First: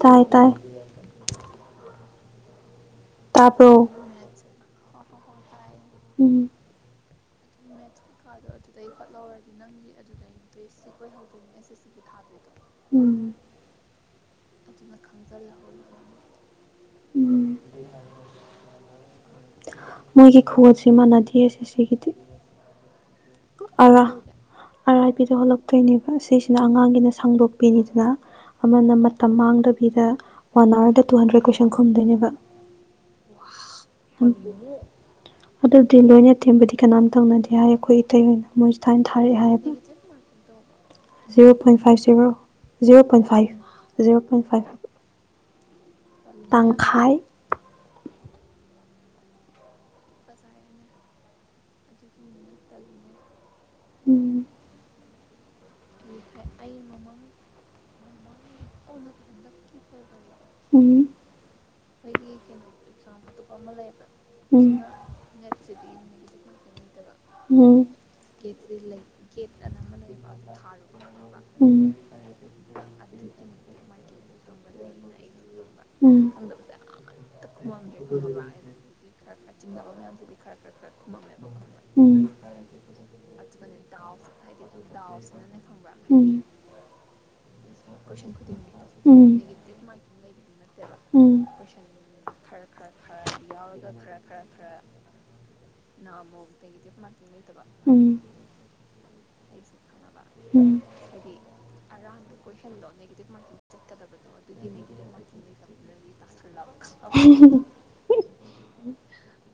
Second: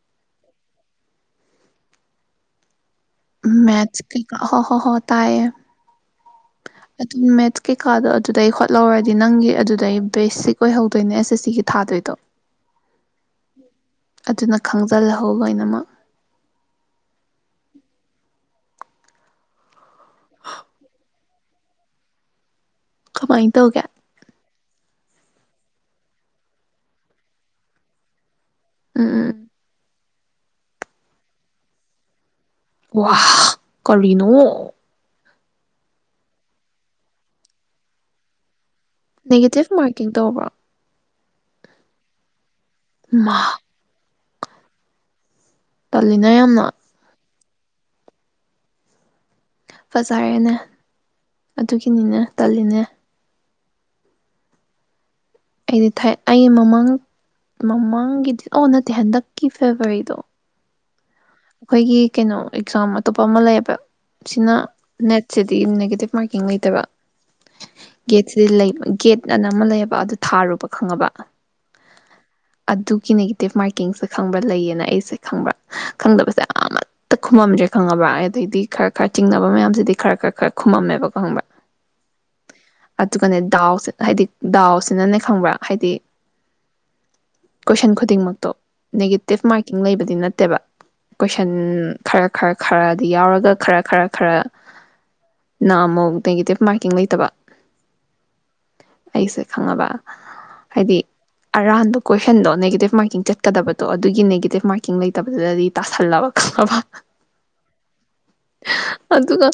ꯇꯥꯏ ꯇꯥꯏ ꯇꯥꯕ꯭ꯔꯣ ꯃꯦꯊ ꯀ ꯍ ꯍꯣ ꯍ ꯇꯥꯏꯌꯦ ꯎꯝ ꯃ ꯄꯩꯀꯥꯗꯣ ꯑꯗꯨꯗꯩ ꯈꯣꯠꯍꯧꯔꯒꯗꯤ ꯅꯪꯒꯤ ꯑꯗꯨꯗꯩ ꯕꯦꯁꯤꯛ ꯑꯗꯨꯗꯩꯗꯏ ꯁꯤꯈꯣꯏ ꯑꯣꯏꯍꯧꯗꯣꯏꯅꯦ ꯑꯦꯁ ꯑꯦꯁ ꯍꯧꯗꯣꯏꯅꯤꯡꯉꯩꯁꯦ ꯁꯤꯒꯤ ꯊꯥꯗꯣꯏꯗꯣ ꯎꯝ ꯑꯗꯨꯅ ꯈꯪꯖꯤꯜꯂꯍꯣ ꯑꯣꯏꯅꯃꯛ ꯎꯝ ꯃꯣꯏꯒꯤ ꯈꯨꯨ ꯁꯤꯃꯅꯅꯥꯗꯤꯁꯦ ꯁꯤꯒꯤꯗꯤ ꯀꯃꯥꯏꯅ ꯇꯧꯒꯦ ꯑꯥꯔ ꯑꯥꯏ ꯄꯤꯗ ꯍꯜꯂꯛꯇꯣꯏꯅꯦꯕ ꯁꯤꯁꯤꯅ ꯑꯉꯥꯡꯒꯤꯅ ꯁꯥꯡꯗꯣꯛꯄꯤꯅꯤꯗꯅ ꯑꯃꯅ ꯎꯝ ꯎꯝ ꯃꯇꯝ ꯎꯝ ꯃꯥꯡꯗꯕꯤꯗ ꯋꯥꯟ ꯑꯋꯥꯔꯗ ꯇꯨ ꯍꯟꯗ꯭ꯔꯦꯗ ꯀꯣꯏꯁꯟ ꯈꯨꯝꯗꯣꯏꯅꯦꯕ ꯋꯥ ꯀꯔꯤꯅꯣ ꯑꯗꯨꯗꯤ ꯂꯣꯏꯅ ꯊꯦꯝꯕꯗꯤ ꯀꯅꯥꯝ ꯇꯧꯅꯗꯦ ꯍꯥꯏ ꯑꯩꯈꯣꯏ ꯃꯣꯏ ꯊꯥꯏꯅ ꯅꯦꯒꯦꯇꯤꯞ ꯃꯥꯔꯀꯤꯡ ꯇꯧꯕ꯭ꯔ zero point five zero zero point ꯃꯥ ꯐꯥꯏꯚ ꯖꯦꯔꯣ ꯐꯩ ꯇꯜꯂꯤꯅ ꯌꯥꯝꯅ ꯇꯪꯈꯥꯏ ꯐꯖꯔꯦꯅꯦ ꯑꯗꯨꯒꯤꯅꯤꯅꯦ ꯇꯜꯂꯤꯅꯦ ꯎꯝ ꯑꯩꯗꯤ ꯑꯩ ꯃꯃꯥꯡ ꯃꯃꯥꯡꯒꯤꯗꯤ ꯑꯣ ꯅꯥꯇꯦ ꯍꯟꯗꯛꯀꯤ ꯂꯕꯔꯤꯗꯨ ꯎꯝ ꯑꯩꯈꯣꯏꯒꯤ ꯀꯩꯅꯣ ꯑꯦꯛꯖꯥꯝ ꯑꯇꯣꯞꯄ ꯑꯃ ꯂꯩꯌꯦꯕ ꯁꯤꯅ ꯎꯝ ꯅꯦꯠꯁꯤꯗꯤ ꯅꯦꯒꯦꯇꯤꯞ ꯃꯥꯔꯀꯤꯡ ꯂꯩꯇꯕ ꯎꯝ ꯒꯦꯠꯁꯤꯗꯤ ꯂꯩ ꯒꯦꯠ ꯑꯅ ꯑꯃ ꯂꯩꯌꯦꯕ ꯑꯗꯨ ꯊꯥꯔꯨꯕ ꯈꯪꯉꯕ ꯎꯝ ꯑꯗꯨꯒꯤ ꯅꯦꯒꯦꯇꯤꯞ ꯃꯥꯔꯀꯤꯡꯁꯦ ꯈꯪꯕ꯭ꯔꯥ ꯂꯩꯌꯦꯅ ꯑꯩꯁꯦ ꯈꯪꯕ꯭ꯔꯥ ꯎꯝ ꯈꯪꯗꯕꯁꯦ ꯑꯃꯠꯇ ꯈꯨꯝꯃꯝꯗ꯭ꯔꯦ ꯈꯪꯉꯕ꯭ꯔ ꯑꯗꯩꯗꯤ ꯈꯔ ꯈꯔ ꯆꯤꯡꯅꯕ ꯃꯌꯥꯝꯁꯤꯗꯤ ꯈꯔ ꯈꯔ ꯈꯔ ꯈꯃꯝꯃꯦꯕ ꯈꯪꯕ꯭ꯔꯥ ꯈꯪꯕ꯭ꯔꯥ ꯎꯝ ꯑꯗꯨꯒꯅꯦ ꯗꯥꯎꯁꯤ ꯍꯥꯏꯗꯤ ꯗꯥꯎꯁꯤꯅꯅꯦ ꯈꯪꯕ꯭ꯔꯥ ꯍꯥꯏꯗꯤ ꯎꯝ ꯀꯣꯏꯁꯟ ꯈꯨꯗꯤꯡꯃꯛꯇꯣ ꯎꯝ ꯅꯦꯒꯦꯇꯤꯞ ꯃꯥꯔꯀꯤꯡ ꯂꯩꯕꯗꯤ ꯅꯠꯇꯦ ꯠꯇꯕ ꯎꯝ ꯀꯣꯏꯁꯟ ꯈꯔ ꯈꯔ ꯈꯔꯗꯤ ꯌꯥꯎꯔꯒ ꯈꯔ ꯈꯔ ꯈꯔ ꯅ ꯑꯃꯨꯛ ꯅꯦꯒꯦꯇꯤꯞ ꯃꯥꯔꯀꯤꯡ ꯂꯩꯇꯕ ꯎꯝ ꯑꯩꯁꯦ ꯈꯪꯉꯕ ꯎꯝ ꯍꯥꯏꯗꯤ ꯑꯔꯥꯟꯕ ꯀꯣꯏꯁꯟꯗꯣ ꯅꯦꯒꯦꯇꯤꯞ ꯃꯥꯔꯀꯤꯡ ꯆꯠꯀꯗꯕꯗꯣ ꯑꯗꯨꯒꯤ ꯅꯦꯒꯦꯇꯤꯞ ꯃꯥꯔꯀꯤꯡ ꯂꯩꯇꯕꯗꯨꯗꯗꯤ ꯇꯁꯜꯂꯕ ꯈꯪꯉꯕ ꯑꯗꯨꯒ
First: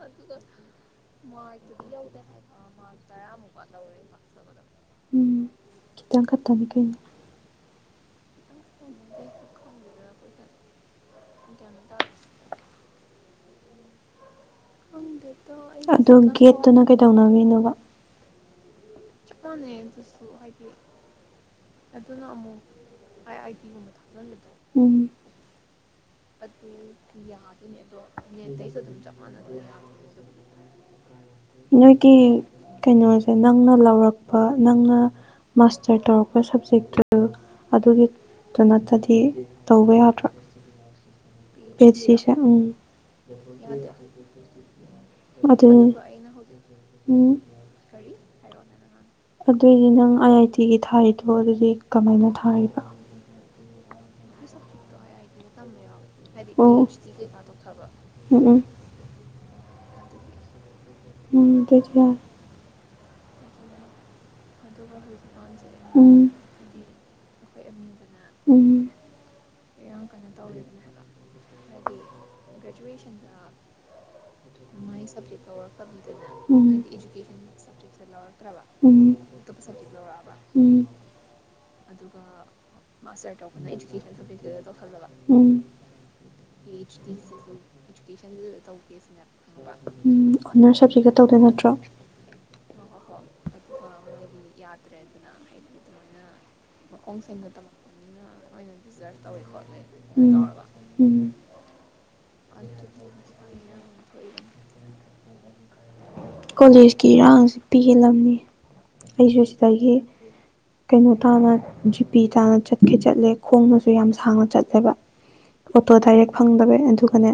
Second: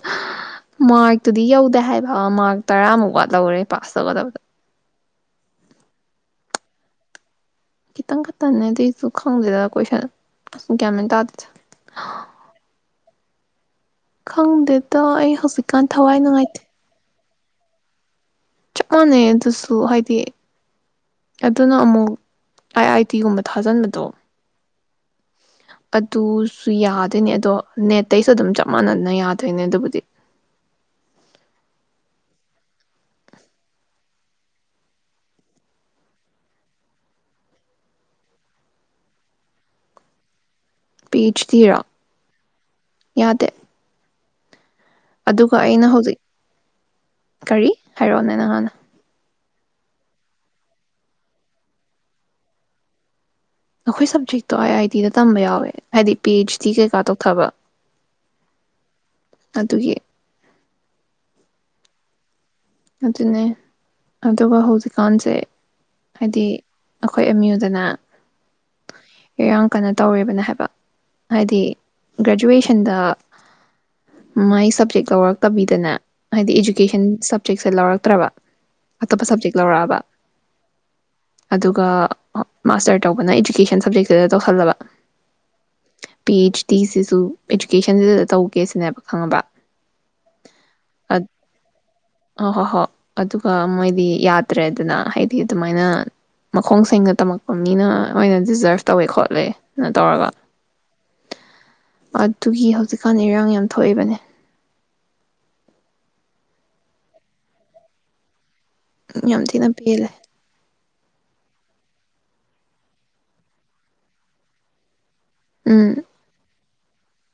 ꯃꯥꯔꯛꯇꯨꯗꯤ ꯌꯧꯗꯦ ꯍꯥꯏꯕ ꯃꯥꯔꯛ ꯇꯔꯥꯃꯨꯛ ꯋꯥ ꯂꯧꯔꯦ ꯄꯥꯁ ꯇꯧꯒꯗꯕꯗ ꯎꯝ ꯈꯤꯇꯪ ꯈꯇꯥꯅꯤ ꯀꯩꯅꯣ ꯈꯤꯇꯪ ꯈꯛꯇꯅꯦ ꯑꯗꯨꯁꯨ ꯈꯪꯗꯦꯗ ꯀꯣꯏꯁꯟ ꯒ꯭ꯥꯟꯃꯦꯟ ꯇꯥꯗꯦꯗ ꯈꯪꯗꯦꯗ ꯑꯩ ꯍꯧꯖꯤꯛꯀꯥꯟ ꯑꯗꯨ ꯊꯋꯥꯏ ꯒꯦꯠ ꯅꯨꯡꯉꯥꯏꯇꯦ ꯀꯩꯗꯧꯅ [unintelligible] ꯆꯞ ꯃꯥꯟꯅꯩ ꯑꯗꯨꯁꯨ ꯍꯥꯏꯗꯤ ꯑꯗꯨꯅ ꯑꯃꯨꯛ ꯑꯥꯏ ꯑꯥꯏ ꯇꯤꯒꯨꯝꯕ ꯊꯥꯖꯟꯕꯗꯣ ꯑꯗꯨꯁꯨ ꯌꯥꯗꯣꯏꯅꯦ ꯑꯗꯣ ꯅꯦꯠꯇꯩꯁꯨ ꯑꯗꯨꯝ ꯆꯞ ꯃꯥꯟꯅꯅ ꯌꯥꯗꯣꯏꯅꯦ ꯑꯗꯨꯕꯨꯗꯤ ꯅꯣꯢꯗꯤ ꯀꯩꯅꯣꯁꯦ ꯅꯪꯅ ꯂꯧꯔꯛꯄ ꯅꯪꯅ ꯃꯥꯁꯇꯔ ꯇꯧꯔꯛꯄ ꯁꯕꯖꯦꯛꯇꯨ ꯑꯗꯨꯒꯤꯗꯨ ꯅꯠꯇꯗꯤ ꯇꯧꯕ ꯌꯥꯗ꯭ꯔꯥ ꯄꯤ ꯑꯩꯆ ꯗꯤꯔꯣ [unintelligible] ꯎꯝ ꯌꯥꯗꯦ ꯑꯗꯨꯒ ꯑꯩꯅ ꯑꯗꯨ ꯍꯧꯖꯤꯛ ꯎꯝ ꯀꯔꯤ ꯍꯥꯏꯔꯛꯑꯣꯅꯣ ꯅꯍꯥꯟ ꯑꯗꯨꯑꯣꯏꯗꯤ ꯅꯪ ꯑꯥꯏ ꯑꯥꯏ ꯇꯤꯒꯤ ꯊꯥꯔꯤꯗꯣ ꯑꯗꯨꯗꯤ ꯀꯃꯥꯏꯅ ꯊꯥꯔꯤꯕ ꯑꯩꯈꯣꯏ ꯁꯕꯖꯦꯛꯇꯣ ꯑꯥꯏ ꯑꯥꯏ ꯇꯤꯗ ꯇꯝꯕ ꯌꯥꯎꯋꯦ ꯍꯥꯏꯗꯤ ꯄꯤ ꯍꯥꯏ ꯑꯩꯆ ꯗꯤ ꯀꯩꯀꯥ ꯇꯧꯊꯕ ꯎꯝ ꯑꯗꯨꯒꯤ [unintelligible] ꯑꯗꯨꯅꯦ ꯑꯗꯨꯒ ꯍꯧꯖꯤꯛꯀꯥꯟꯁꯦ ꯎꯝ ꯍꯥꯏꯗꯤ ꯑꯩꯈꯣꯏ ꯑꯦꯝꯌꯨꯗꯅ ꯎꯝ ꯑꯦ ꯑꯪꯀꯅ ꯇꯧꯔꯦꯕꯅ ꯍꯥꯏꯕ ꯍꯥꯏꯗꯤ ꯒ꯭ꯔꯦꯖꯨꯋꯦꯁꯟꯗ ꯃꯥꯏ ꯁꯞꯖꯦꯛ ꯂꯧꯔꯛꯇꯕꯤꯗꯅ ꯍꯥꯏꯗꯤ ꯎꯝ ꯏꯖꯨꯀꯦꯁꯟ ꯁ ꯁꯞꯖꯦꯛꯁꯦ ꯂꯧꯔꯛꯇ꯭ꯔꯕ ꯎꯝ ꯑꯇꯣꯞꯄ ꯁꯞꯖꯦꯛ ꯂꯧꯔꯛꯑꯕ ꯎꯝ ꯑꯗꯨꯒ ꯃꯥꯁꯇꯔ ꯇꯧꯕꯅ ꯏꯖꯨꯀꯦꯁꯟ ꯁꯞꯖꯦꯛꯁꯤꯗ ꯇꯧꯍꯜꯂꯕ ꯎꯝ ꯗꯤꯁꯤꯁꯨ ꯏꯖꯨꯀꯦꯁꯟꯁꯤꯗ ꯇꯧꯒꯦ ꯁꯤꯅꯦꯕ ꯈꯪꯉꯕ ꯎꯝ ꯑꯣꯅꯔ ꯁꯕꯖꯦꯛꯀ ꯇꯧꯗꯣꯏ ꯅꯠꯇ꯭ꯔꯣ ꯍꯣꯏ ꯍꯣꯏ ꯍꯣꯏ ꯑꯗꯨꯒ ꯃꯣꯏꯗꯤ ꯌꯥꯗ꯭ꯔꯦꯗꯅ ꯍꯥꯏꯗꯤ ꯑꯗꯨꯃꯥꯏꯅ ꯃꯈꯣꯡ ꯁꯦꯡꯅ ꯇꯝꯃꯛꯄ ꯃꯤꯅ ꯑꯣꯏꯅ ꯗꯤꯖꯔꯞ ꯇꯧꯋꯦꯀꯣ ꯇꯧꯔꯒ ꯎꯝ ꯎꯝ ꯑꯗꯨꯒꯤ ꯍꯧꯖꯤꯛꯀꯥꯟꯗ ꯏꯔꯥꯡ ꯌꯥꯝ ꯊꯣꯛꯏꯕꯅꯦ [inaudible] ꯀꯣꯂꯦꯖꯀꯤ ꯏꯔꯥꯡꯁ ꯄꯤꯍꯦꯜꯂꯝꯅꯤ ꯑꯩ ꯌꯥꯝ ꯊꯤꯅ ꯖꯨꯁꯤꯗꯒꯤ ꯄꯦꯜꯂꯦ ꯀꯩꯅꯣ ꯇꯥꯅ ꯖꯤꯄꯤ ꯇꯥꯅ ꯆꯠꯈꯤ ꯆꯠꯂꯦ ꯈꯣꯡꯅꯁꯨ ꯌꯥꯝ ꯁꯥꯡꯅ ꯆꯠꯂꯦꯕ ꯑꯣ ꯎꯝ ꯇꯣ ꯗꯥꯏꯔꯦ ꯐꯪꯗꯕ ꯑꯗꯨꯒꯅꯦ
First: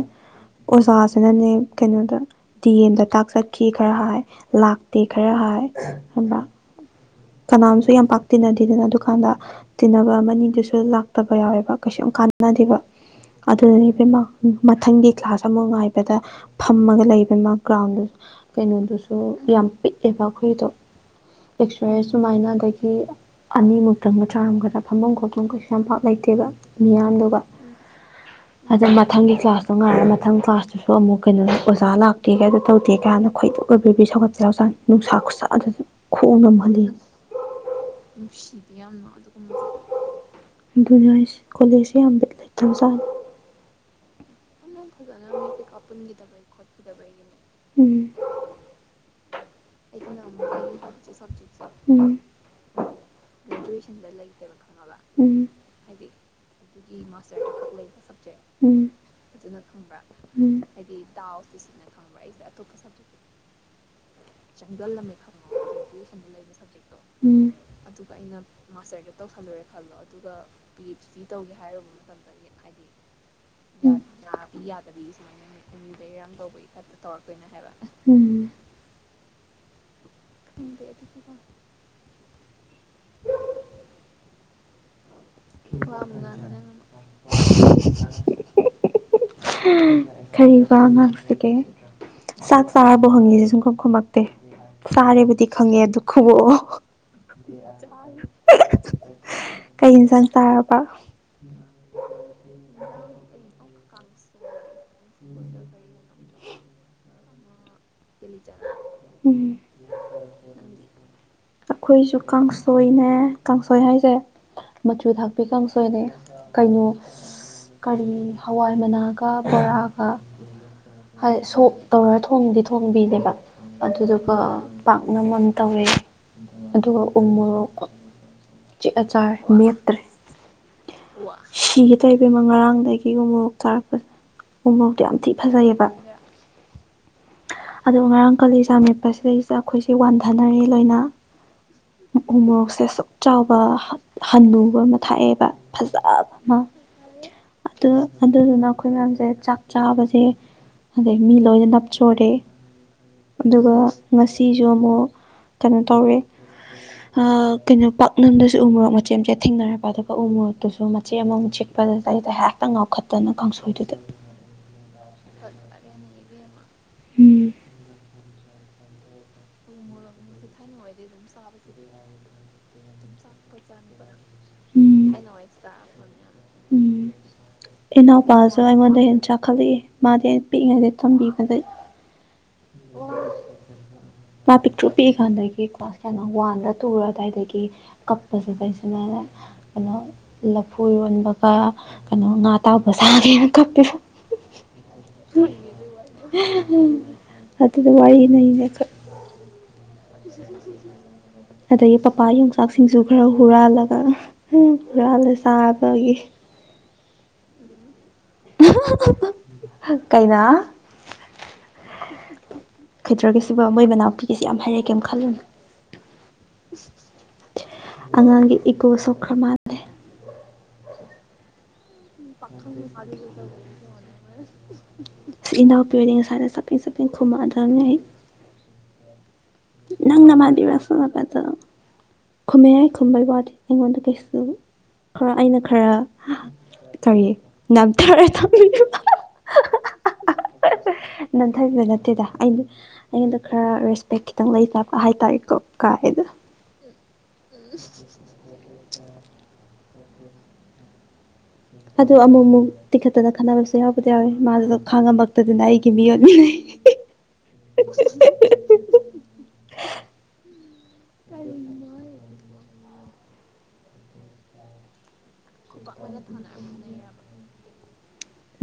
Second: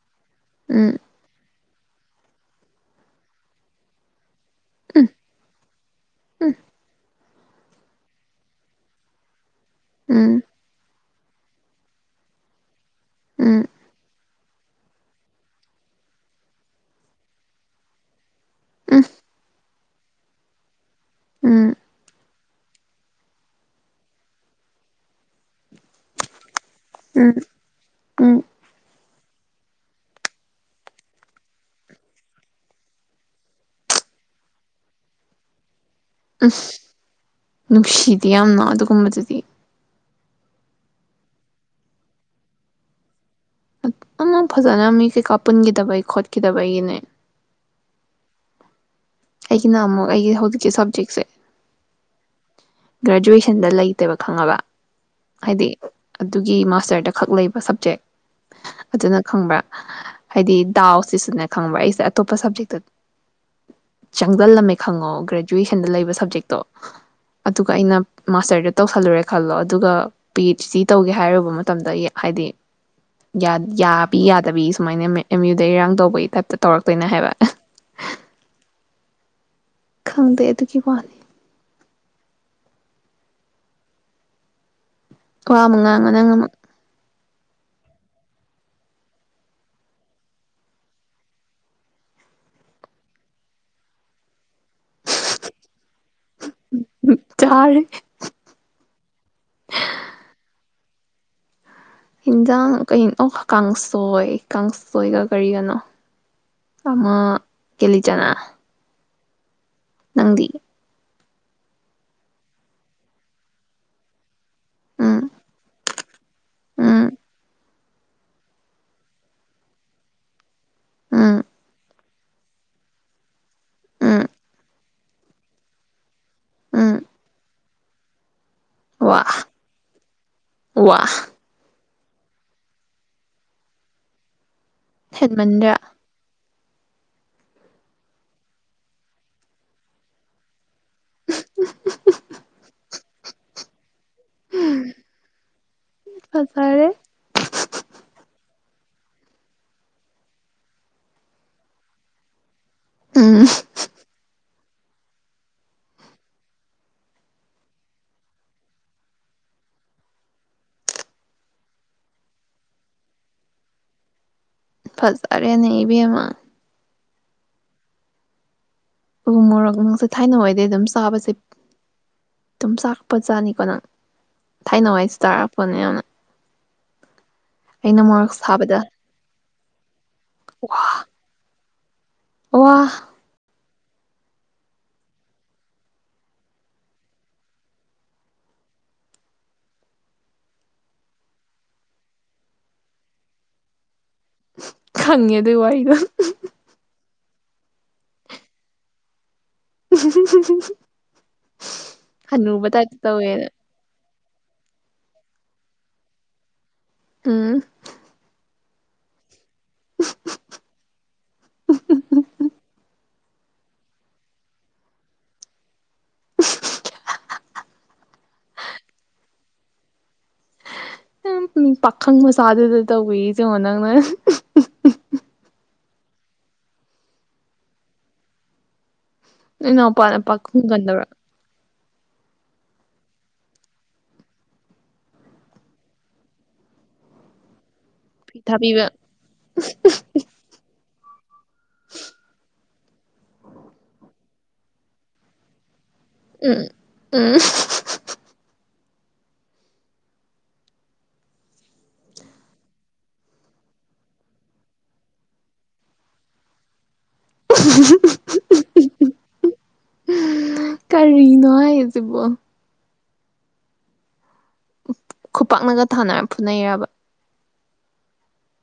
ꯎꯝ ꯑꯣꯖꯥꯁꯤꯅ ꯅꯦ ꯀꯩꯅꯣꯗ ꯗꯤ ꯑꯦꯝꯗ ꯇꯥꯛ ꯆꯠꯈꯤ ꯈꯔ ꯍꯥꯏ ꯂꯥꯛꯇꯦ ꯎꯝ ꯈꯔ ꯍꯥꯏ ꯑ ꯀꯅꯥꯝꯁꯨ ꯌꯥꯝ ꯄꯥꯛꯇꯤꯟꯅꯗꯦꯗꯅ ꯑꯗꯨꯀꯥꯟꯗ ꯇꯤꯟꯅꯕ ꯎꯝ ꯑꯃꯅꯤꯗꯨꯁꯨ ꯂꯥꯛ ꯐꯠꯇꯕ ꯌꯥꯎꯋꯦꯕ ꯀꯩꯁꯨ ꯌꯥꯝ ꯀꯥꯟꯅꯗꯕ ꯎꯝ ꯑꯗꯨꯗꯅꯦ ꯏꯕꯦꯝꯃ ꯃꯊꯪꯒꯤ ꯀ꯭ꯂꯥꯁ ꯑꯃ ꯉꯥꯏꯕꯗ ꯐꯝꯃꯒ ꯂꯩꯕꯅꯤ ꯃꯥ ꯒ꯭ꯔꯥꯎꯟꯗꯨ ꯎꯝ ꯀꯩꯅꯣꯗꯨꯁꯨ ꯌꯥꯝ ꯄꯤꯛ ꯑꯦꯕ ꯑꯩꯈꯣꯏꯗꯨ ꯑꯦ ꯎꯝ ꯁꯨꯃꯥꯏꯅ ꯑꯗꯒꯤ ꯑꯅꯤꯃꯨꯛꯇꯪ ꯃ ꯆꯥꯔꯝꯒꯗ ꯐꯝꯐꯝ ꯈꯣꯠꯐꯝ ꯀꯩꯁꯨ ꯌꯥꯝ ꯄꯥꯛ ꯂꯩꯇꯦꯕ ꯎꯝ ꯎꯝ ꯃꯤꯌꯥꯝꯗꯨꯒ ꯎꯝ ꯑꯗꯨꯗ ꯃꯊꯪꯒꯤ ꯀ꯭ꯂꯥꯁꯇꯣ ꯉꯥꯏꯔ ꯃꯊꯪ ꯀ꯭ꯂꯥꯁꯇꯨꯁꯨ ꯑꯃꯨꯛ ꯀꯩꯅꯣꯗ ꯑꯣꯖꯥ ꯂꯥꯛꯇꯦꯒ ꯑꯗꯨ ꯇꯧꯗꯦꯒ ꯅ ꯈꯣꯏꯗꯧ ꯒ ꯕ꯭ꯔꯤ ꯕꯤ ꯁꯧꯒꯠꯄ ꯌꯥꯎꯖꯥꯠꯅꯤ ꯅꯨꯡꯁꯥ ꯈꯨꯠꯁꯥ ꯑꯗꯨꯁꯨ ꯈꯣꯡꯅ ꯑꯗꯤ ꯅꯨꯡꯁꯤꯗꯦ ꯌꯥꯝꯅ ꯑꯗꯨꯒꯨꯝꯕꯗꯨꯗꯤ ꯑꯗꯨꯅꯦ ꯍꯥꯏꯁꯤ ꯀꯣꯂꯦꯖꯁꯦ ꯌꯥꯝ ꯕꯤꯠ ꯂꯩꯇꯕꯖꯥꯠꯅꯤ [unintelligible] ꯐꯖꯅ ꯃꯤꯁꯤ ꯈ ꯄꯨꯟꯒꯤꯗꯕꯩ ꯈꯣꯠꯈꯤꯗꯕꯒꯤꯅꯦ ꯎꯝ ꯑꯩꯒꯤꯅ ꯑꯃꯨꯛ ꯑꯩꯒꯤ ꯍꯧꯖꯤꯛꯀꯤ ꯁꯕꯖꯦꯛꯁꯦ ꯎꯝ ꯒ꯭ꯔꯦꯖꯨꯨꯨꯑꯦ ꯇꯟꯗ ꯂꯩꯇꯦꯕ ꯈꯪꯉꯕ ꯎꯝ ꯍꯥꯏꯗꯤ ꯑꯗꯨꯒꯤ ꯃꯥꯁꯇꯔꯗ ꯈꯛ ꯂꯩꯕ ꯁꯕꯖꯦꯛ ꯑꯗꯨꯅ ꯈꯪꯕ꯭ꯔꯥ ꯍꯥꯏꯗꯤ ꯎꯝ ꯎꯝ ꯗꯥꯎ ꯁꯤꯁꯏꯅꯦ ꯈꯪꯕ꯭ꯔꯥ ꯑꯩꯁꯦ ꯑꯇꯣꯞꯄ ꯁꯕꯖꯦꯛꯇ ꯆꯪꯖꯜꯂꯝꯃꯦ ꯈꯪꯉꯣ ꯒ꯭ꯔꯦꯖꯨꯑꯦꯁꯟꯗ ꯂꯩꯕ ꯁꯕꯖꯦꯛꯇꯣ ꯑꯗꯨꯒ ꯑꯩꯅ ꯃꯥꯁ ꯃꯥꯁꯇꯔꯒ ꯇꯧꯁꯜꯂꯨꯔꯦ ꯈꯜꯂꯣ ꯑꯗꯨꯒ ꯄꯤ ꯑꯩꯆ ꯗꯤ ꯇꯧꯒꯦ ꯍꯥꯏꯔꯨꯕ ꯃꯇꯝꯗꯗꯤ ꯍꯥꯏꯗꯤ ꯌꯥ ꯌꯥꯕꯤ ꯌꯥꯗꯕꯤ ꯁꯨꯃꯥꯏꯅ ꯃꯦ ꯑꯦꯝ ꯌꯨꯗ ꯏꯔꯥꯡ ꯇꯧꯕꯩ ꯇꯥꯏꯞꯇ ꯇꯧꯔꯛꯇꯣꯏꯅꯦ ꯍꯥꯏꯕ ꯑꯗꯨꯒꯤ ꯈꯪꯗꯦ ꯑꯗꯨꯗꯤ ꯋꯥꯅꯤ ꯀꯃꯥꯏ ꯋꯥ ꯑꯃꯨꯛ ꯉꯥꯡꯉꯣ ꯅꯪ ꯑꯃꯨꯛ ꯍꯍꯍ ꯀꯔꯤ ꯋꯥ ꯉꯥꯛꯁꯤꯒꯦ ꯆꯥꯛ ꯆꯥꯔꯕ ꯍꯪꯉꯤꯁꯤ ꯁꯨꯡꯈꯨꯝ ꯈꯨꯃꯛꯇꯦ ꯆꯥꯔꯦꯕꯨꯗꯤ ꯈꯪꯉꯦ ꯑꯗꯨ ꯈꯨꯕꯣꯛꯑꯣ ꯆꯥꯔꯦ ꯀꯩꯏꯟꯖꯥꯡ ꯌꯥꯔꯕ ꯏꯟꯖꯥꯡ ꯀꯩꯅ ꯑꯣ ꯀꯥꯡꯁꯣꯏ ꯀꯥꯡꯁ ꯁꯣꯏꯒ ꯀꯔꯤꯒꯅꯣ ꯑꯃ ꯀꯦꯂꯤꯆꯅꯥ ꯀꯤꯂꯤꯆꯅꯥ ꯎꯝ ꯅꯪꯗꯤ ꯑꯈꯣꯏꯁꯨ ꯀꯥꯡꯁꯣꯏꯅꯦ ꯀꯥꯡꯁꯣꯏ ꯍꯥꯏꯁꯦ ꯃꯆꯨ ꯎꯝ ꯊꯥꯛꯄꯤ ꯀꯥꯡꯁꯣꯏꯅꯦ ꯀꯩꯅꯣ ꯎꯝ ꯀꯔꯤ ꯍꯋꯥꯏ ꯃꯅꯥꯒ ꯕꯣꯔꯥꯒ ꯎꯝ ꯍꯥꯏꯗꯤ ꯁꯣꯛ ꯇꯧꯔ ꯊꯣꯡꯕꯤꯗꯣ ꯊꯣꯡꯕꯤꯅꯦꯕ ꯎꯝ ꯑꯗꯨꯏꯗꯨꯀꯣ ꯄꯥꯛꯅꯝ ꯑꯝ ꯇꯧꯔꯦ ꯎꯝ ꯑꯗꯨꯒ ꯎꯃꯣꯔꯣꯛ ꯆꯦ ꯋꯥ ꯑꯆꯥꯔ ꯃꯦꯠꯇ꯭ꯔꯦ ꯋꯥ ꯁꯤꯒꯦ ꯇꯧꯏ ꯏꯕꯦꯝꯃ ꯉꯔꯥꯡꯗꯒꯤ ꯎꯃꯣꯔꯣꯛ ꯆꯥꯔꯛꯄꯟ ꯎꯃꯣꯔꯣꯛꯇꯣ ꯌꯥꯝ ꯊꯤꯅ ꯍꯦꯟꯃꯟꯗ꯭ꯔꯥ ꯐꯖꯩꯌꯦꯕ ꯑ ꯉꯔꯥꯡ ꯀꯥꯂꯤꯖꯥꯃꯤꯠꯄꯁꯤꯗꯩꯁꯤꯗ ꯑꯩꯈꯣꯏꯁꯦ ꯋꯥꯟꯊꯅꯔꯦ ꯂꯣꯏꯅ ꯎ ꯃꯣꯔꯣꯛꯁꯦ ꯁꯁꯨꯛ ꯆꯥꯎꯕ ꯍꯟꯅꯨꯕ ꯑꯃ ꯊꯥꯛꯑꯦꯕ ꯐꯖꯕ ꯑꯃ ꯐꯖꯔꯦ ꯑꯗꯨ ꯑꯗꯨꯗꯨꯅ ꯑꯩꯈꯣꯏ ꯃꯌꯥꯝꯁꯦ ꯆꯥꯛ ꯆꯥꯕꯁꯦ ꯑꯗꯩ ꯃꯤ ꯂꯣꯏꯅ ꯅꯞꯆꯣꯔꯦ ꯎꯝ ꯑꯗꯨꯒ ꯉꯁꯤ ꯨ ꯑꯃꯨꯛ ꯀꯩꯅꯣ ꯇꯧꯔꯦ ꯀꯩꯅꯣ ꯄꯥꯛꯅꯝꯗꯁꯨ ꯎ ꯃꯣꯔꯣꯛ ꯃꯆꯦ ꯃꯆꯦꯠ ꯊꯦꯡꯅꯔꯄ ꯑꯗꯨꯒ ꯎ ꯃꯣꯔꯣꯛꯇꯨꯁꯨ ꯃꯆꯦ ꯑꯃꯃꯨꯛ ꯆꯤꯛꯄꯗ ꯑꯇꯩꯗ ꯍꯦꯛꯇ ꯉꯥꯎꯈꯠꯇꯅ ꯀꯥꯡꯁꯣꯏꯗꯨꯗ ꯐꯖꯔꯦꯅꯦ ꯏꯕꯦꯝꯃ ꯎꯝ ꯎ ꯃꯣꯔꯣꯛ ꯅꯪꯁꯦ ꯊꯥꯏꯅ ꯑꯣꯏꯗꯩ ꯑꯗꯨꯝ ꯆꯥꯕꯁꯦ ꯑꯗꯨꯝ ꯆꯥꯛꯄꯖꯥꯅꯤꯀꯣ ꯅꯪ ꯎꯝ ꯊꯥꯏꯅꯋꯥꯏꯁꯤ ꯇꯥꯔꯛꯄꯅꯦ ꯌꯥꯝꯅ ꯎꯝ ꯑꯩꯅ ꯃꯣꯔꯣꯛ ꯏꯅꯥꯎꯄꯥꯁꯨ ꯁꯥꯕꯗ ꯑꯩꯉꯣꯟꯗ ꯍꯦꯟꯅ ꯆꯥꯎꯈꯠꯂꯛꯑꯦ ꯃꯥꯗꯤ ꯑꯩꯅ ꯋꯥ ꯄꯤꯛꯂꯤꯉꯩꯗꯩ ꯊꯝꯕꯤꯕꯗꯩ ꯋꯥ ꯂꯥ ꯄꯤꯛꯇ꯭ꯔꯨ ꯄꯤꯛꯏ ꯀꯥꯟꯗꯒꯤ ꯀ꯭ꯂꯥꯁ ꯀꯩꯅꯣ ꯋꯥꯟꯗ ꯇꯨꯔ ꯑꯗꯨꯗꯥꯋꯥꯏꯗꯒꯤ ꯀꯞꯄꯁꯤꯗꯩꯁꯤꯅ ꯀꯩꯅꯣ ꯂꯐꯨ ꯌꯣꯟꯕꯒ ꯀꯩꯅꯣ ꯉꯥ ꯇꯥꯎꯕ ꯁꯥꯒꯦꯅ ꯀꯞꯄꯦ ꯈꯪꯉꯦ ꯑꯗꯨꯏ ꯋꯥꯔꯤꯗꯣ ꯑꯗꯨꯗ ꯋꯥꯔꯤꯅꯩꯅ ꯑꯗꯒꯤ ꯄꯄꯥ ꯍꯅꯨꯕ ꯇꯥꯏꯞꯇ ꯌꯣꯡꯆꯥꯛꯁꯤꯡꯁꯨ ꯈꯔ ꯇꯧꯋꯦꯅ ꯍꯨꯔꯥꯜꯂꯒ ꯎꯝ ꯍꯨꯔꯥꯟꯂꯒ ꯆꯥꯕꯒꯤ ꯑꯝ [inaudible] ꯀꯩꯅꯣ ꯈꯩꯗ꯭ꯔꯒ ꯁꯤꯕ ꯃꯣꯏ ꯃꯅꯥꯎꯄꯤꯒꯤꯁꯤꯦ ꯌꯥꯝ ꯍꯥꯏꯔꯛꯀꯦ ꯈꯜꯂꯨꯅꯤ [inaudible] ꯑꯉꯥꯡꯒꯤ ꯏꯀꯣ ꯁꯣꯛꯈ꯭ꯔ ꯃꯥꯜꯂꯦ [inaudible] ꯃꯆꯥꯗꯨꯗ ꯇꯧꯋꯤ ꯌꯦꯡꯉꯣ ꯅꯪꯅ ꯁꯤꯅ ꯄꯦꯔꯦꯟꯁ ꯍꯥꯏꯗ ꯆꯕꯦꯡ ꯆꯕꯦꯡ ꯊꯣꯝꯃꯛꯑꯗꯝꯅꯤ ꯑꯩ ꯏꯅꯥꯎꯄꯥꯅ ꯅꯪꯅ ꯄꯥꯈꯪꯒꯟꯗꯧꯔ ꯃꯥꯗꯤꯕꯁꯅꯄꯠꯇ ꯈꯨꯝꯃꯦ ꯌꯥꯏ ꯈꯨꯝꯕꯩ ꯋꯥꯗꯤ ꯑꯩꯉꯣꯟꯗ ꯀꯩꯁꯨ ꯈꯔ ꯑꯩꯅ ꯈꯔ ꯇꯧꯏ ꯅꯝꯊꯔ ꯐꯤ ꯊꯄꯤꯨ ꯊꯥꯕꯤꯕ ꯅꯟꯊꯕꯤꯕ ꯅꯠꯇꯦꯗ ꯑꯩꯅ ꯑꯩꯗ ꯈꯔ ꯔꯦꯁꯄꯦꯛꯈꯤ ꯈꯤꯇꯪ ꯂꯩ ꯆꯥꯕ ꯍꯥꯏꯇꯥꯔꯦꯀꯣ ꯀꯥꯏ ꯎꯝ ꯎꯝ ꯎꯝ ꯑꯗꯨ ꯑꯃꯨꯛ ꯑꯃꯨꯛ ꯇꯤꯈꯠꯇꯅ ꯈꯟꯅꯕꯁꯨ ꯌꯥꯎꯕꯗꯤ ꯌꯥꯎꯋꯦ ꯃꯥꯁꯨ ꯈꯥꯡꯉꯝꯃꯛꯇꯗꯅ ꯑꯩꯒꯤ ꯃꯤꯑꯣꯠ ꯃꯤꯅꯩ ꯀꯥꯔꯤꯅꯣꯍꯩ ꯍꯧꯖꯤꯛꯄꯣ ꯎꯐ ꯈ ꯊꯅ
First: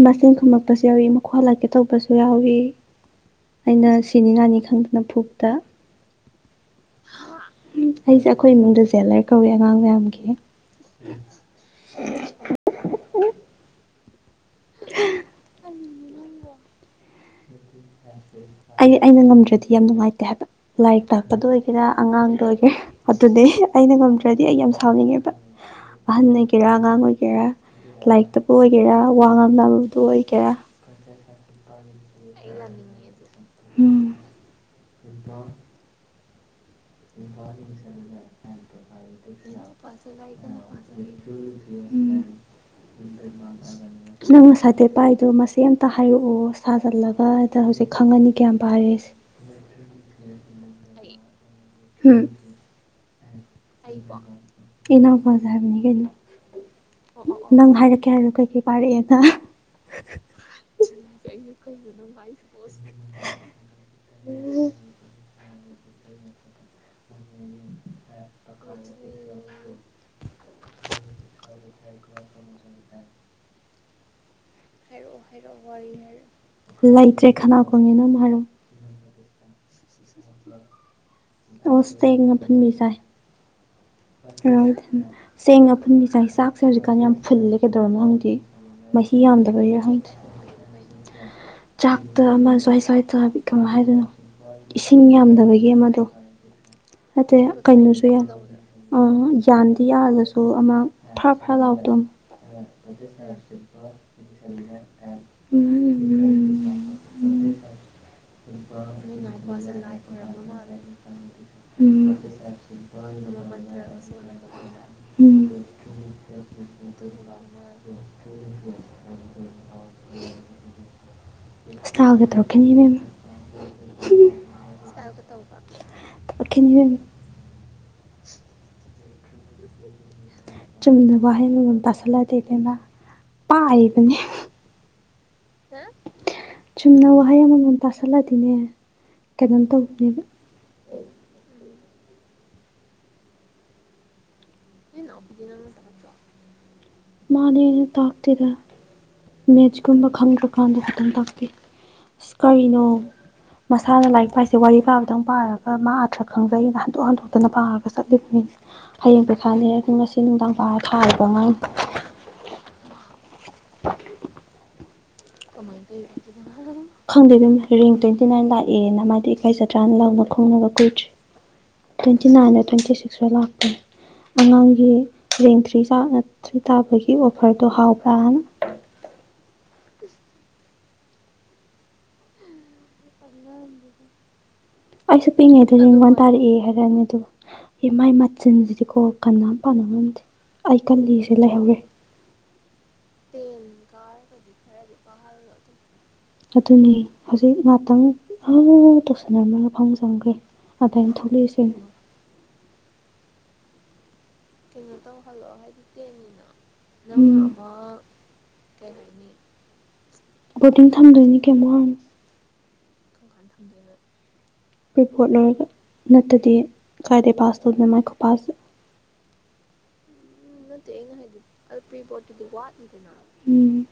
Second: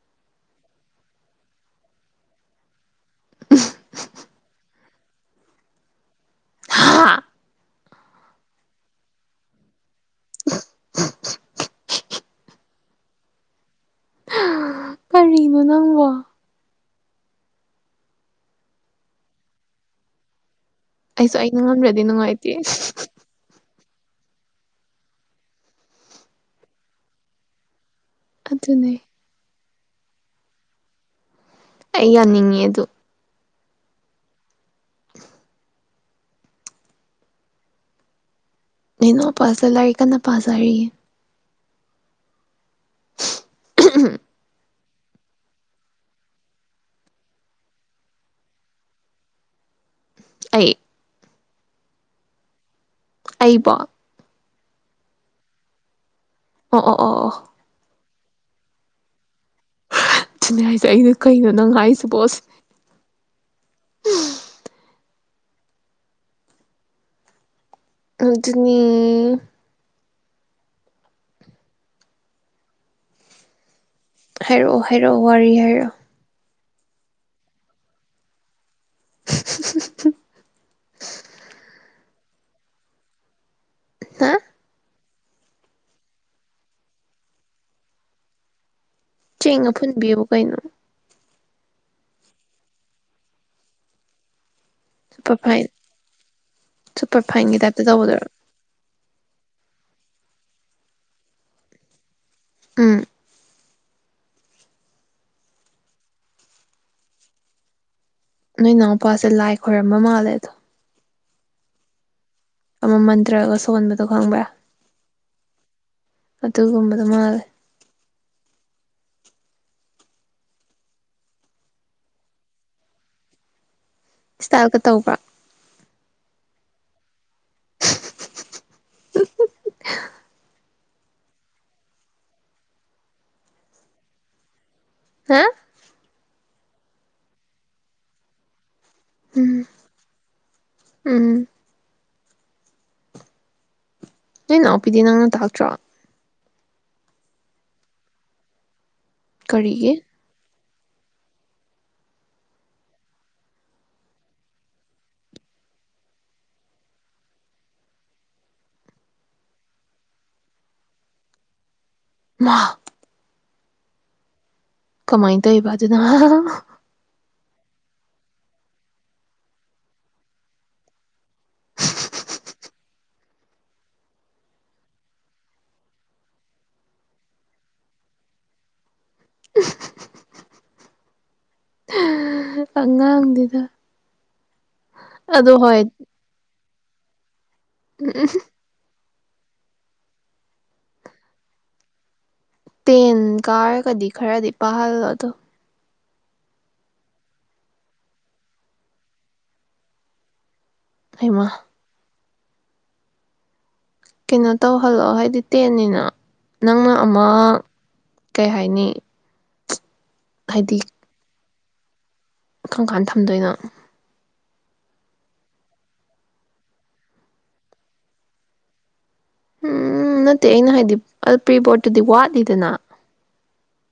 ꯃꯁꯤꯟ ꯈꯨꯝꯃꯛꯄꯁꯨ ꯌꯥꯎꯏ ꯃꯈꯨꯠ ꯍꯟꯂꯛꯀꯦ ꯇꯧꯕꯁꯨ ꯌꯥꯎꯏ ꯑꯩꯅ ꯁꯤꯅꯤ ꯅꯥꯅꯤ ꯈꯪꯗ ꯅꯐꯨꯇ ꯍꯥ ꯎ ꯑꯩꯁꯦ ꯑꯩꯈꯣꯏ ꯏꯃꯨꯡꯗ ꯖꯦꯂꯔ ꯀꯧꯋꯦ ꯑꯉꯥꯡ ꯃꯌꯥꯝꯒꯤ [inaudible] ꯀꯔꯤꯅꯣ ꯅꯪꯕ ꯑꯩ ꯑꯩꯅ ꯉꯝꯗ꯭ꯔꯗꯤ ꯌꯥꯝ ꯅꯨꯡꯉꯥꯏꯇꯦ ꯍꯥꯏꯕ ꯂꯥꯏꯔꯤꯛ ꯑꯩꯁꯨ ꯇꯥꯛꯄꯗ ꯑꯩꯅ ꯑꯣꯏꯒꯦꯔꯥ ꯉꯝꯗ꯭ꯔꯗꯤ ꯑꯉꯥꯡꯗ ꯅꯨꯡꯉꯥꯏꯇꯦ ꯑꯣꯏꯒꯦꯔꯥ ꯑꯗꯨꯗꯤ ꯑꯩꯅ ꯉꯝꯗ꯭ꯔꯗꯤ ꯑꯩ ꯌꯥꯝ ꯁꯥꯎꯅꯤꯡꯉꯦꯕ ꯑꯍꯟ ꯑꯣꯏꯒꯦꯔ ꯑꯉꯥꯡ ꯑꯣꯏꯒꯦꯔ꯫ ꯂꯥꯏꯔꯤꯛꯇꯕꯨ ꯑꯗꯨꯅꯦ ꯑꯣꯏꯒꯦꯔ ꯋꯥ ꯉꯥꯡꯅꯕ꯫ ꯇꯨ ꯑꯣꯏꯀꯦꯔ꯫ ꯑꯩ ꯌꯥꯅꯤꯡꯉꯤ ꯑꯗꯨ꯫ ꯎꯝ ꯍꯣ ꯏꯇꯥꯎ꯫ [unintelligible] ꯅꯅꯣ ꯄꯥꯁꯇ ꯂꯔꯤ ꯀꯟꯅ ꯄꯖ ꯍꯥꯏꯔꯤꯌꯦ꯫ ꯎꯝ꫰ ꯅꯃꯣ ꯁꯥꯥꯏꯗꯦꯕ꯫ ꯏꯄꯥꯏꯗꯣ ꯃꯁ ꯑꯃꯇ ꯍꯥꯏꯔꯛꯑꯣ ꯁꯥꯖꯜꯂꯒꯗ ꯍꯧꯖꯤꯛ ꯈꯪꯉꯅꯤ ꯀꯌꯥꯝ ꯄꯥꯔꯦꯁꯦ꯫ ꯑꯩ꯫ ꯎꯝ꯫ ꯑꯩꯕꯣ꯫ ꯑꯩꯅꯧ ꯄꯥꯖꯦ ꯍꯥꯏꯕꯅꯤ ꯀꯩꯅꯣ꯫ ꯑꯣ ꯑꯣ ꯑꯣ ꯑꯣ ꯅꯪ ꯍꯥꯏꯔꯛꯀꯦ ꯍꯥꯏꯔꯣ꯫ ꯀꯩ ꯀꯩ ꯄꯥꯥꯔꯛꯑꯦꯗ꯫ ꯑꯗꯨꯅꯦ ꯍꯥꯏꯁꯦ ꯑꯩꯅ ꯀꯩꯅꯣ ꯅꯪ ꯀꯩꯅꯣ ꯅꯡ ꯍꯥꯏꯁꯤꯕꯣ ꯍꯥꯏꯗꯨꯕꯣ꯫ [unintelligible] ꯑꯗꯨ ꯑꯗꯨꯅꯤ꯫ ꯍꯥꯏꯔꯛꯑꯣ ꯍꯥꯏꯔꯛꯑꯣ ꯋꯥꯔꯤ ꯍꯥꯏꯔꯛꯑꯣ꯫ ꯂꯩꯇ꯭ꯔꯦ ꯈꯅꯥꯎ ꯀꯪꯉꯦ ꯅꯪꯅ ꯍꯥꯏꯔꯛꯑꯣ꯫ [inaudible] ꯑꯣꯁꯇꯦ ꯉꯥꯐꯟꯕꯤ ꯆꯏ꯫ ꯍꯥ [unintelligible] ꯁꯦꯡ ꯑꯐꯨꯟꯕꯤ ꯆꯥꯏ ꯆꯥꯛꯁꯦ ꯍꯧꯖꯤꯛꯀꯥꯟ ꯌꯥꯝ ꯐꯨꯜꯂꯦ ꯀꯩꯗꯧꯔꯝꯅꯣ ꯈꯪꯗꯦ꯫ ꯃꯍꯤ ꯆꯦꯡ ꯌꯥꯝꯗꯕꯩꯔ ꯈꯪꯗꯦ꯫ ꯑꯐꯨꯟꯕꯤꯕꯨ ꯀꯩꯅꯣ ꯆꯥꯛꯇ ꯑꯃ ꯁ꯭ꯋꯥꯏ ꯁ꯭ꯋꯥꯏ ꯇꯥꯕꯤ ꯀꯃꯥꯏ ꯍꯥꯏꯗꯣꯏꯅꯣ꯫ ꯏꯁꯤꯡ ꯁꯨꯄꯔ ꯐꯥꯏꯟ ꯌꯥꯝꯗꯕꯒꯤ ꯑꯃꯗꯣ꯫ ꯁꯨꯄꯔ ꯅꯠꯇꯦ ꯐꯥꯏꯟꯒꯤ ꯇꯥꯏꯞꯇ ꯀꯩꯅꯣꯁꯨ ꯌꯥꯏ ꯇꯧꯕꯗꯨꯔꯣ ꯑꯥ ꯌꯥꯟꯗꯤ ꯌꯥꯜꯂꯁꯨ꯫ ꯑꯣ ꯑꯃ ꯐꯔꯥ ꯐꯔꯥ ꯂꯥꯎꯕꯗꯣ꯫ [unintelligible] ꯎꯝ ꯅꯔꯁꯤ꯫ ꯎꯝ꯫ ꯅꯣꯏ ꯅꯥꯎꯄꯥꯁꯦ ꯂꯥꯏ ꯈꯣꯏꯔꯝꯕ ꯃꯥꯜꯂꯦ꯫ ꯎꯝ꯫ ꯑꯃ ꯃꯟꯇ꯭ꯔꯒ ꯁꯣꯟꯕꯗꯣ ꯈꯪꯕ꯭ꯔꯥ ꯑꯗꯨꯒꯨꯝꯕꯗꯨ ꯃꯥꯜꯂꯦ꯫ ꯁ꯭ꯇꯥꯥꯎꯒ ꯇꯧꯔꯛꯈꯤꯅꯤ ꯏꯕꯦꯝꯃ꯫ ꯏꯁ꯭ꯇꯥꯏꯜꯒ ꯇꯧꯕ꯭ꯔꯥ꯫ [unintelligible] ꯆꯨꯝꯅ ꯋꯥꯍꯩ ꯃꯉꯣꯟ ꯇꯥꯁꯤꯜꯂꯗꯦꯗꯅ ꯄꯥꯏꯕꯅꯦ꯫ ꯍꯥ꯫ ꯆꯨꯝꯅ ꯋꯥꯍꯩ ꯑꯃꯃꯝ ꯇꯥꯁꯜꯂꯗꯤꯅꯦ꯫ ꯎꯝ ꯀꯩꯅꯣꯝ ꯇꯧꯕꯅꯦꯕ꯫ ꯎꯝ ꯅꯣꯏ ꯅꯥꯎꯄꯤꯗꯤ ꯅꯪꯅ ꯇꯥꯛꯇ꯭ꯔꯣ꯫ ꯃꯥꯗꯤ ꯑꯩꯅ ꯇꯥꯛꯇꯦꯗ꯫ ꯀꯔꯤꯒꯤ ꯃꯦꯠꯆꯀꯨꯝꯕ ꯈꯪꯗ꯭ꯔ꯫ ꯀꯥꯟꯗꯣ ꯇꯪ ꯇꯥꯛꯄꯤ ꯑꯁ ꯀꯔꯤꯅꯣ ꯃꯁꯥꯅ ꯂꯥꯏꯔꯤꯛ ꯄꯥꯏꯁꯦ ꯋꯥꯔꯤ ꯄꯥꯕꯗꯪ ꯄꯥꯔꯒ ꯃꯥ ꯑꯊ꯭ꯔ ꯈꯪꯖꯩꯅ ꯍꯟꯗꯣꯛ ꯍꯟꯗꯣꯛꯇꯅ ꯄꯥꯔꯒ ꯆꯠꯂꯤꯕꯅꯤꯅ ꯍꯌꯦꯡ ꯄꯩꯈꯥꯅꯤ ꯉꯁꯤ ꯅꯨꯡꯗꯥꯡ ꯄꯥꯔ ꯊꯥꯔꯤꯕ ꯑꯉꯥꯡꯅꯤ꯫ ꯃꯥꯍ꯫ [inaudible] ꯀꯃꯥꯏ ꯇꯧꯏꯕ ꯑꯗꯨꯅ꯫ ꯈꯪꯗꯦ ꯏꯕꯦꯝꯃ ꯔꯦꯡ ꯇ꯭ꯋꯦꯟꯇꯤ ꯅꯥꯏꯟ ꯂꯥꯛꯑꯦꯅ ꯃꯥꯗꯤ ꯏꯀꯥꯏꯖꯗ꯭ꯔꯅ ꯂꯥꯎꯅ ꯈꯣꯡꯅꯕ ꯀꯨꯏꯗ꯭ꯔꯤ ꯇ꯭ꯋꯦꯟꯇꯤ ꯅꯥꯏꯟꯗ ꯇ꯭ꯋꯦꯟꯇꯤ ꯁꯤꯛꯁꯁꯨ ꯂꯥꯛꯄꯅꯦ ꯑꯉꯥꯡꯒꯤ ꯔꯦꯡ ꯊ꯭ꯔꯤ ꯊ꯭ꯔꯤ ꯇꯥꯕꯒꯤ ꯑꯣꯐꯔꯗꯣ ꯍꯥꯎꯕ꯭ꯔꯥꯅ꯫ ꯑꯉꯥꯡꯗꯨꯗ꯫ ꯑꯩꯁꯨ ꯑꯗꯣ ꯄꯤꯛꯏꯉꯩꯗ ꯍꯣꯏ ꯔꯦꯡ ꯋꯥꯟ ꯇꯥꯔꯛꯑꯦ ꯍꯥꯏ꯫ [unintelligible] ꯅꯤ ꯑꯗꯨ꯫ ꯑꯦ ꯃꯥꯏ ꯃꯆꯤꯟꯁꯤꯗꯤꯀꯣ꯫ ꯀꯅꯥꯝ ꯄꯥꯅ ꯉꯝꯗꯦ ꯑꯩ ꯀꯜꯂꯤꯖꯤ ꯂꯩꯍꯧꯔꯦ꯫ ꯇꯦꯟ ꯀꯥꯔꯒꯗꯤ ꯈꯔꯗꯤ ꯄꯥꯍꯜꯂꯣ꯫ ꯇꯣ ꯑꯗꯨꯅꯤ ꯍꯧꯖꯤꯛ ꯉꯍꯥꯛꯇꯪ [unintelligible] ꯇꯧꯁꯟꯅꯔꯝꯃ ꯐꯪꯃꯨꯡ ꯆꯪꯒ꯭ꯔꯦ꯫ ꯍꯩꯃ [unintelligible] ꯀꯩꯅꯣ ꯇꯧꯍꯜꯂꯣ ꯍꯥꯏꯗꯤ ꯇꯦꯟꯠꯅꯤꯅ ꯅꯪꯅ ꯑꯃ ꯎꯝ ꯀꯩ ꯍꯥꯏꯅꯤ ꯕꯣꯗꯤꯡ ꯊꯝꯗꯣꯏꯅꯤ꯫ [unintelligible] ꯀꯝꯀꯥꯟ ꯊꯝꯗꯣꯏꯅꯣ ꯔꯤꯄꯣꯔꯠ ꯂꯧꯏꯔꯒ ꯅꯠꯇꯗꯤ ꯀꯥꯏꯗꯩ ꯄꯥꯁ ꯇꯧꯗꯅꯣ ꯃꯥꯏ ꯈꯨ ꯄꯥꯁꯦ꯫ ꯎꯝ ꯅꯠ ꯇꯦ ꯑꯩꯅ ꯍꯥꯏꯗꯤ ꯄ꯭ꯔꯤ ꯕꯣꯠꯇꯨꯗꯤ ꯋꯥꯠꯂꯤꯗꯅ ꯫ ꯎꯝ꯫